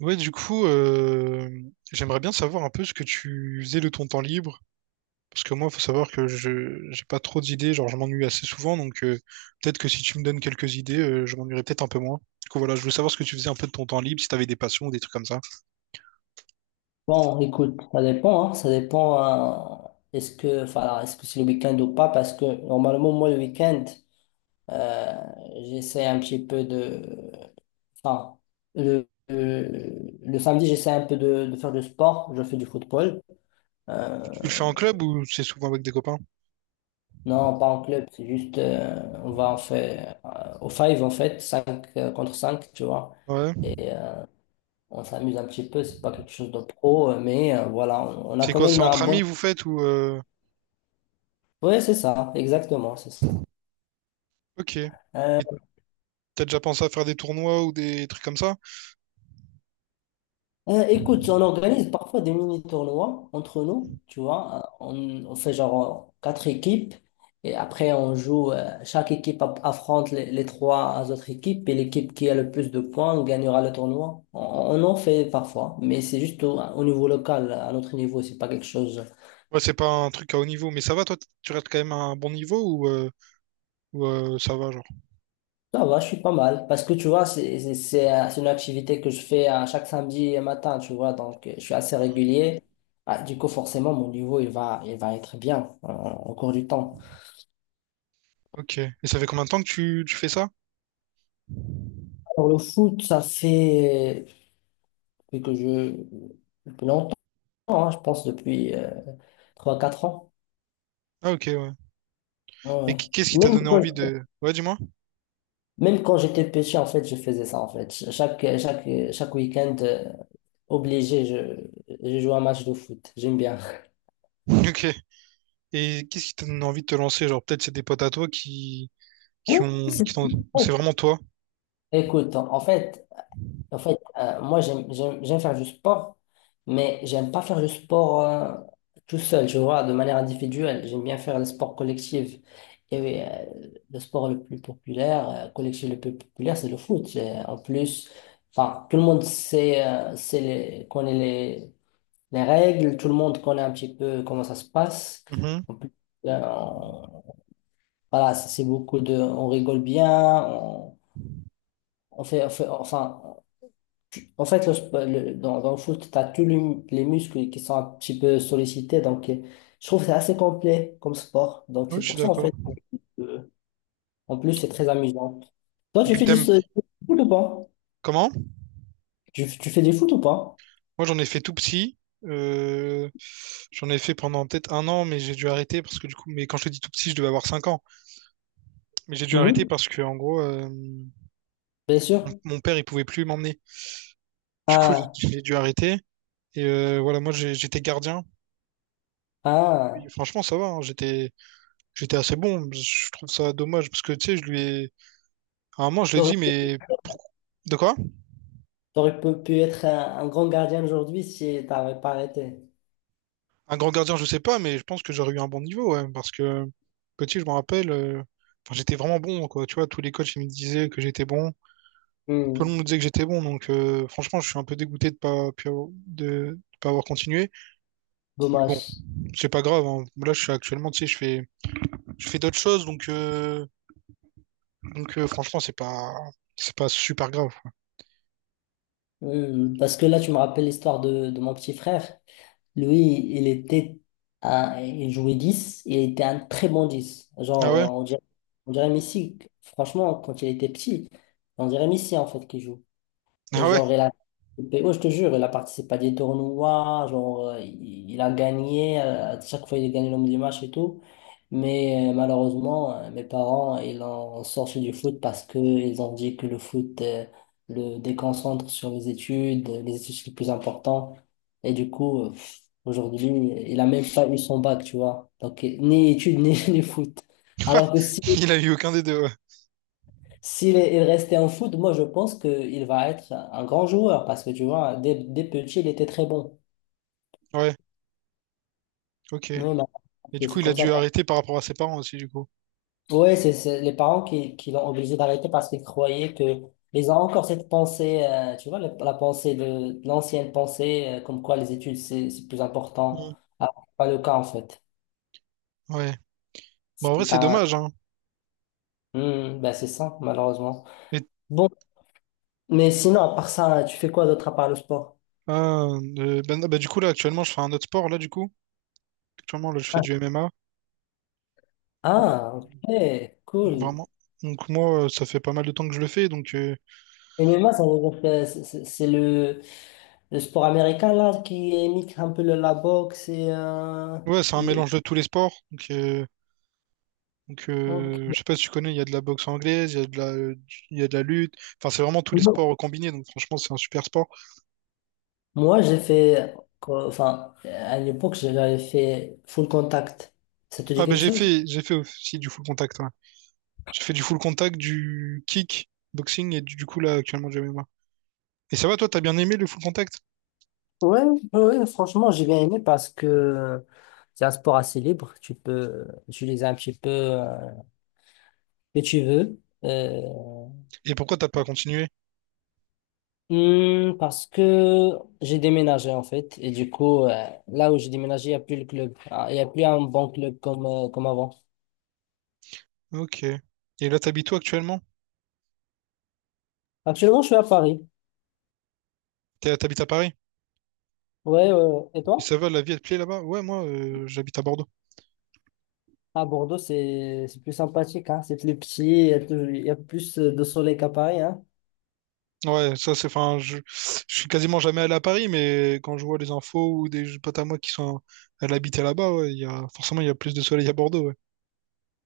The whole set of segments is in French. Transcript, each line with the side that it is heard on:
right: Ouais, du coup, j'aimerais bien savoir un peu ce que tu faisais de ton temps libre. Parce que moi, faut savoir que je j'ai pas trop d'idées, genre je m'ennuie assez souvent, peut-être que si tu me donnes quelques idées, je m'ennuierais peut-être un peu moins. Du coup, voilà, je voulais savoir ce que tu faisais un peu de ton temps libre, si t'avais des passions ou des trucs comme ça.
left: Bon, écoute, ça dépend, hein. Ça dépend, hein, est-ce que, enfin, est-ce que c'est le week-end ou pas, parce que normalement, moi, le week-end, euh, j'essaie un petit peu de, enfin, le samedi, j'essaie un peu de faire du sport, je fais du football. Euh,
right: Tu le fais en club ou c'est souvent avec des copains?
left: non, pas en club, c'est juste, on va en faire, au five, en fait, 5 contre cinq, tu vois.
right: Ouais.
left: Et on s'amuse un petit peu, c'est pas quelque chose de pro, mais voilà, on a
right: C'est
left: quand
right: quoi, c'est
left: même un
right: entre amis
left: bon.
right: vous faites ou...
left: Oui, c'est ça, exactement, c'est ça.
right: Ok. Et
left: Euh,
right: t'as déjà pensé à faire des tournois ou des trucs comme ça?
left: écoute, on organise parfois des mini-tournois entre nous, tu vois. On fait genre quatre équipes et après on joue, chaque équipe affronte les, trois autres équipes et l'équipe qui a le plus de points gagnera le tournoi. On en fait parfois, mais c'est juste au niveau local, à notre niveau, c'est pas quelque chose.
right: Ouais, c'est pas un truc à haut niveau, mais ça va, toi, tu restes quand même à un bon niveau ou, ça va, genre?
left: Ça va, je suis pas mal. Parce que tu vois, c'est une activité que je fais à chaque samedi matin, tu vois. Donc, je suis assez
right: Mhm.
left: régulier. Ah, du coup, forcément, mon niveau, il va être bien au cours du temps.
right: Ok. Et ça fait combien de temps que tu fais ça?
left: Pour le foot, ça fait depuis que je... depuis longtemps, hein, je pense depuis trois quatre ans.
right: Ah, ok, ouais.
left: Ouais,
right: Et
left: ouais.
right: qu'est-ce qui t'a
left: Même
right: donné
left: quand,
right: envie de... Ouais, dis-moi.
left: même quand j'étais petit, en fait, je faisais ça, en fait. Chaque week-end, obligé, je joue un match de foot. J'aime bien.
right: Ok. Et qu'est-ce qui t'a donné envie de te lancer? Genre, peut-être c'est des potes à toi qui,
left: Oui,
right: qui ont...
left: c'est
right: Ou c'est vraiment toi?
left: écoute, en en fait moi, j'aime faire du sport, mais j'aime pas faire du sport tout seul, je vois, de manière individuelle. J'aime bien faire le sport collectif. Et oui, le sport le plus populaire, collectif le plus populaire, c'est le foot. Et en plus, enfin, tout le monde sait, sait les, connaît les règles, tout le monde connaît un petit peu comment ça se passe.
right: Mhm.
left: En plus, euh, on- voilà, c'est beaucoup de... On rigole bien, on fait, enfin, en fait, le dans le foot, tu as tous les muscles qui sont un petit peu sollicités. Donc, je trouve que c'est assez complet comme sport. Donc,
right: Oui,
left: c'est
right: je suis
left: pour ça, en
right: d'accord.
left: fait, euh, en plus, c'est très amusant. Toi,
right: Et
left: tu
right: puis
left: fais du,
right: t'aimes
left: s- du foot ou pas?
right: comment?
left: Tu fais du foot ou pas?
right: Moi j'en ai fait tout petit. Euh, J'en ai fait pendant peut-être un an, mais j'ai dû arrêter parce que du coup, mais quand je te dis tout petit, je devais avoir 5 ans. Mais j'ai dû arrêter
left: Mhm.
right: parce que en gros,
left: Bien sûr.
right: mon père, il pouvait plus m'emmener. Du coup, j'ai
left: Ah,
right: j'ai dû arrêter. Et voilà, j'étais gardien. Puis,
left: ah.
right: franchement, ça va, hein, j'étais assez bon. Je trouve ça dommage parce que, tu sais, je lui ai... À un moment, je lui ai
left: T'aurais,
right: dit, mais... pourquoi- De quoi?
left: t'aurais pu être un grand gardien aujourd'hui si t'avais pas arrêté.
right: Un grand gardien, je sais pas, mais je pense que j'aurais eu un bon niveau, ouais, parce que petit, je me rappelle, enfin, j'étais vraiment bon, quoi. Tu vois, tous les coachs, ils me disaient que j'étais bon. Tout le monde me
left: Hmm.
right: disait que j'étais bon, franchement, je suis un peu dégoûté de pas, pu avoir- de pas avoir continué. Mais bon,
left: Dommage.
right: c'est pas grave, hein. Là, je suis actuellement, tu sais, je fais, je fais d'autres choses, donc, franchement, c'est pas super grave.
left: Hmm. Parce que là, tu me rappelles l'histoire de mon petit frère. Lui, il était il jouait 10, et il était un très bon 10.
right: Ah
left: Genre,
right: ouais?
left: on dirait Messi, franchement, quand il était petit, on dirait Messi en fait qui joue. Et
right: Ah ouais?
left: genre, il a participé, ouais, je te jure, il a participé à des tournois, genre, il a gagné, à chaque fois il a gagné l'homme du match et tout. Mais malheureusement, mes parents, ils ont sorti du foot parce qu'ils ont dit que le foot le déconcentre sur les études c'est le plus important. Et du coup, aujourd'hui, il a même pas eu son bac, tu vois. Donc, ni études, ni foot. Alors que si
right: Il a eu aucun des deux, ouais.
left: s'il est- il restait en foot, moi je pense qu'il va être un grand joueur parce que tu vois, dès petit, il était très bon.
right: Ouais, ok.
left: Mais maintenant,
right: Et du
left: c'est
right: coup,
left: c'est
right: il a
left: comme ça.
right: dû arrêter par rapport à ses parents aussi, du coup.
left: Ouais, c'est les parents qui, l'ont obligé d'arrêter parce qu'ils croyaient que ils ont encore cette pensée, tu vois, la pensée de l'ancienne pensée, comme quoi les études c'est plus important.
right: Mm.
left: Ah, c'est pas le cas en fait.
right: Ouais. Bon, en vrai,
left: C'est
right: c'est
left: un-
right: dommage, hein.
left: Hmm, ben, c'est ça, malheureusement.
right: Et,
left: Bon, mais sinon, à part ça, tu fais quoi d'autre à part le sport?
right: ah, du coup, là, actuellement, je fais un autre sport, là, du coup. Actuellement, là, je fais
left: Ah,
right: du MMA. Euh,
left: ah, ok,
right: donc,
left: cool.
right: vraiment. Donc, moi, ça fait pas mal de temps que je le fais.
left: MMA, ça veut dire que c'est le sport américain là qui imite un peu la boxe
right: Ouais, c'est un
left: le...
right: mélange de tous les sports. Donc, euh, Donc,
left: Ok.
right: euh, je sais pas si tu connais, il y a de la boxe anglaise, il y a de la lutte. Enfin, c'est vraiment tous les sports combinés. Donc, franchement, c'est un super sport.
left: Moi, j'ai fait, quoi, enfin, à l'époque, j'avais fait full contact. Ça te dit
right: Ah, ben,
left: quelque chose?
right: j'ai fait aussi du full contact, ouais. J'ai fait du full contact, du kick, boxing et du coup, là, actuellement, du MMA. Et ça va, toi, t'as bien aimé le full contact?
left: Ouais, ouais, franchement, j'ai bien aimé parce que c'est un sport assez libre. Tu peux utiliser un petit peu ce que tu veux.
right: Et pourquoi t'as pas continué?
left: Parce que j'ai déménagé en fait et du coup là où j'ai déménagé il n'y a plus le club. Ah, il n'y a plus un bon club comme avant.
right: Ok. Et là, t'habites où actuellement?
left: Actuellement, je suis à Paris.
right: T'es- T'habites à Paris?
left: Ouais, ouais, ouais. Et
right: Et
left: toi?
right: ça va, la vie, elle te plaît là-bas? Ouais, moi, j'habite à Bordeaux.
left: À Bordeaux c'est plus sympathique, hein. C'est plus petit, il y a plus de soleil qu'à Paris, hein.
right: Ouais, ça c'est, enfin, je suis quasiment jamais allé à Paris, mais quand je vois les infos ou des potes à moi qui sont allés habiter là-bas, ouais, forcément il y a plus de soleil à Bordeaux, ouais.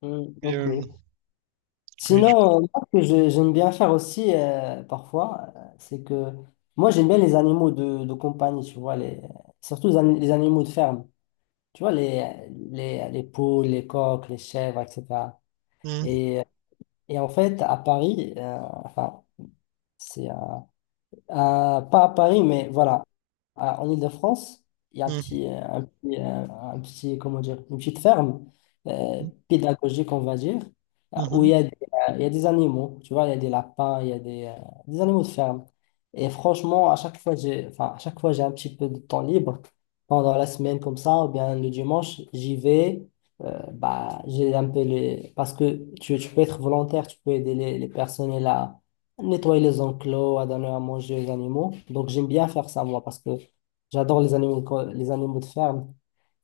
left: Hmm,
right: Et,
left: ok.
right: euh, et
left: Sinon moi, ce que j'aime bien faire aussi parfois c'est que moi j'aime bien les animaux de compagnie, tu vois les... surtout les les animaux de ferme, tu vois, les, les poules, les coqs, les chèvres, etc.
right: mhm,
left: Et, et en fait, à Paris, enfin, c'est pas à Paris, mais voilà, en Île-de-France, il y a un petit, comment dire, une petite ferme euh, pédagogique, on va dire, où
right: mhm,
left: il y a des animaux, tu vois, il y a des lapins, il y a des animaux de ferme. Et franchement, à chaque fois, j'ai, enfin, à chaque fois, j'ai un petit peu de temps libre pendant la semaine comme ça, ou bien le dimanche, j'y vais. Bah, j'ai un peu les... Parce que tu peux être volontaire, tu peux aider les, personnes là nettoyer les enclos, à donner à manger aux animaux. Donc, j'aime bien faire ça, moi, parce que j'adore les animaux, les animaux de ferme.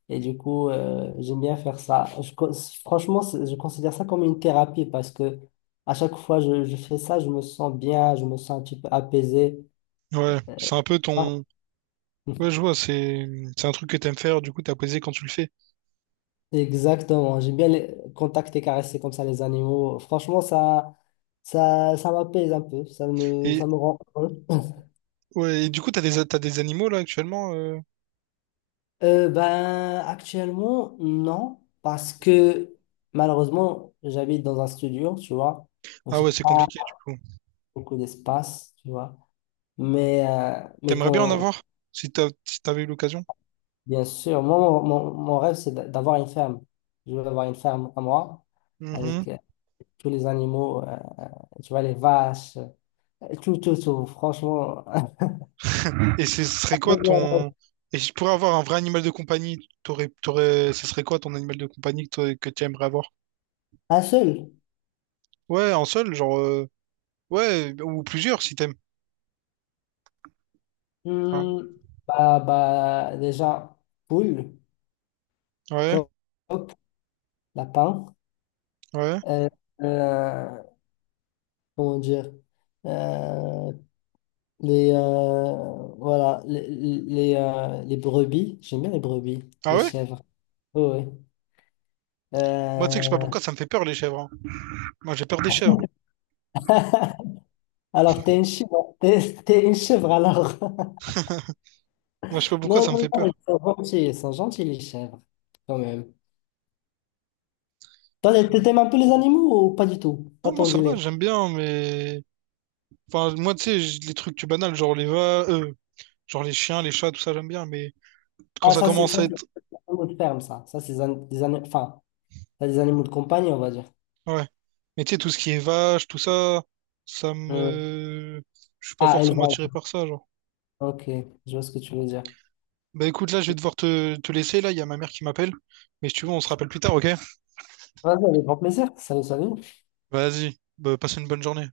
left: Et du coup, j'aime bien faire ça. Franchement, je considère ça comme une thérapie parce que à chaque fois je fais ça, je me sens bien, je me sens un petit peu apaisé.
right: mhm. Ouais, c'est un peu
left: Ah,
right: ton, ouais, je vois, c'est un truc que t'aimes faire, du coup t'as plaisir quand tu le fais.
left: exactement. J'aime bien contacter, caresser comme ça les animaux. Franchement, ça m'apaise un peu. Ça me,
right: Et
left: ça me rend heureux.
right: ouais, et du coup t'as des animaux là actuellement, euh.
left: Ben, actuellement, non, parce que malheureusement, j'habite dans un studio, tu vois, donc
right: Ah
left: j'ai
right: ouais, c'est
left: pas
right: compliqué du coup.
left: beaucoup d'espace, tu vois. Mais, euh, mais
right: T'aimerais bien en
left: quand,
right: avoir si t'avais eu l'occasion.
left: bien sûr, moi, mon rêve, c'est d'avoir une ferme. Je veux avoir une ferme à moi, avec tous les animaux, tu vois, les vaches, tout, tout, tout, franchement.
right: Et ce serait quoi ton. Et si tu pourrais avoir un vrai animal de compagnie, t'aurais... ce serait quoi ton animal de compagnie que que tu aimerais avoir?
left: Un seul?
right: Ouais, un seul, genre, euh. Ouais, ou plusieurs si t'aimes. Hein.
left: Hmm, bah, déjà, poule,
right: Ouais,
left: coq, lapin.
right: ouais.
left: Euh, euh, comment dire? Euh, voilà, les brebis, j'aime bien les brebis,
right: Ah
left: les
right: ouais?
left: chèvres. Oui. Oui.
right: Moi, tu sais que je sais pas
left: Euh,
right: pourquoi ça me fait peur, les chèvres, hein. Moi, j'ai peur des chèvres, hein.
left: alors, t'es une chèvre, t'es une chèvre alors.
right: Moi, je sais pas pourquoi
left: Non,
right: ça me
left: non,
right: fait
left: non, ils
right: peur.
left: sont gentils, ils sont gentils les chèvres, quand même. Toi, t'aimes un peu les animaux ou pas du tout? Pas
right: Non, moi,
left: ton
right: ça va,
left: délire.
right: j'aime bien, mais. Enfin, moi, tu sais, les trucs banals, genre les chiens, les chats, tout ça, j'aime bien, mais quand
left: Ah,
right: ça commence
left: ça,
right: à
left: c'est
right: être
left: des animaux de ferme, ça. Ça, c'est des, an- des ani- enfin, ça, des animaux de compagnie, on va dire.
right: ouais. Mais tu sais, tout ce qui est vache, tout ça, ça
left: Hmm.
right: me... Je suis pas
left: Ah,
right: forcément
left: élevage.
right: attiré par ça, genre.
left: Ok, je vois ce que tu veux dire.
right: Bah écoute, là, je vais devoir te laisser, là, il y a ma mère qui m'appelle. Mais si tu veux, on se rappelle plus tard, ok?
left: Vas-y, avec grand plaisir. Salut, salut.
right: Vas-y, bah, passe une bonne journée.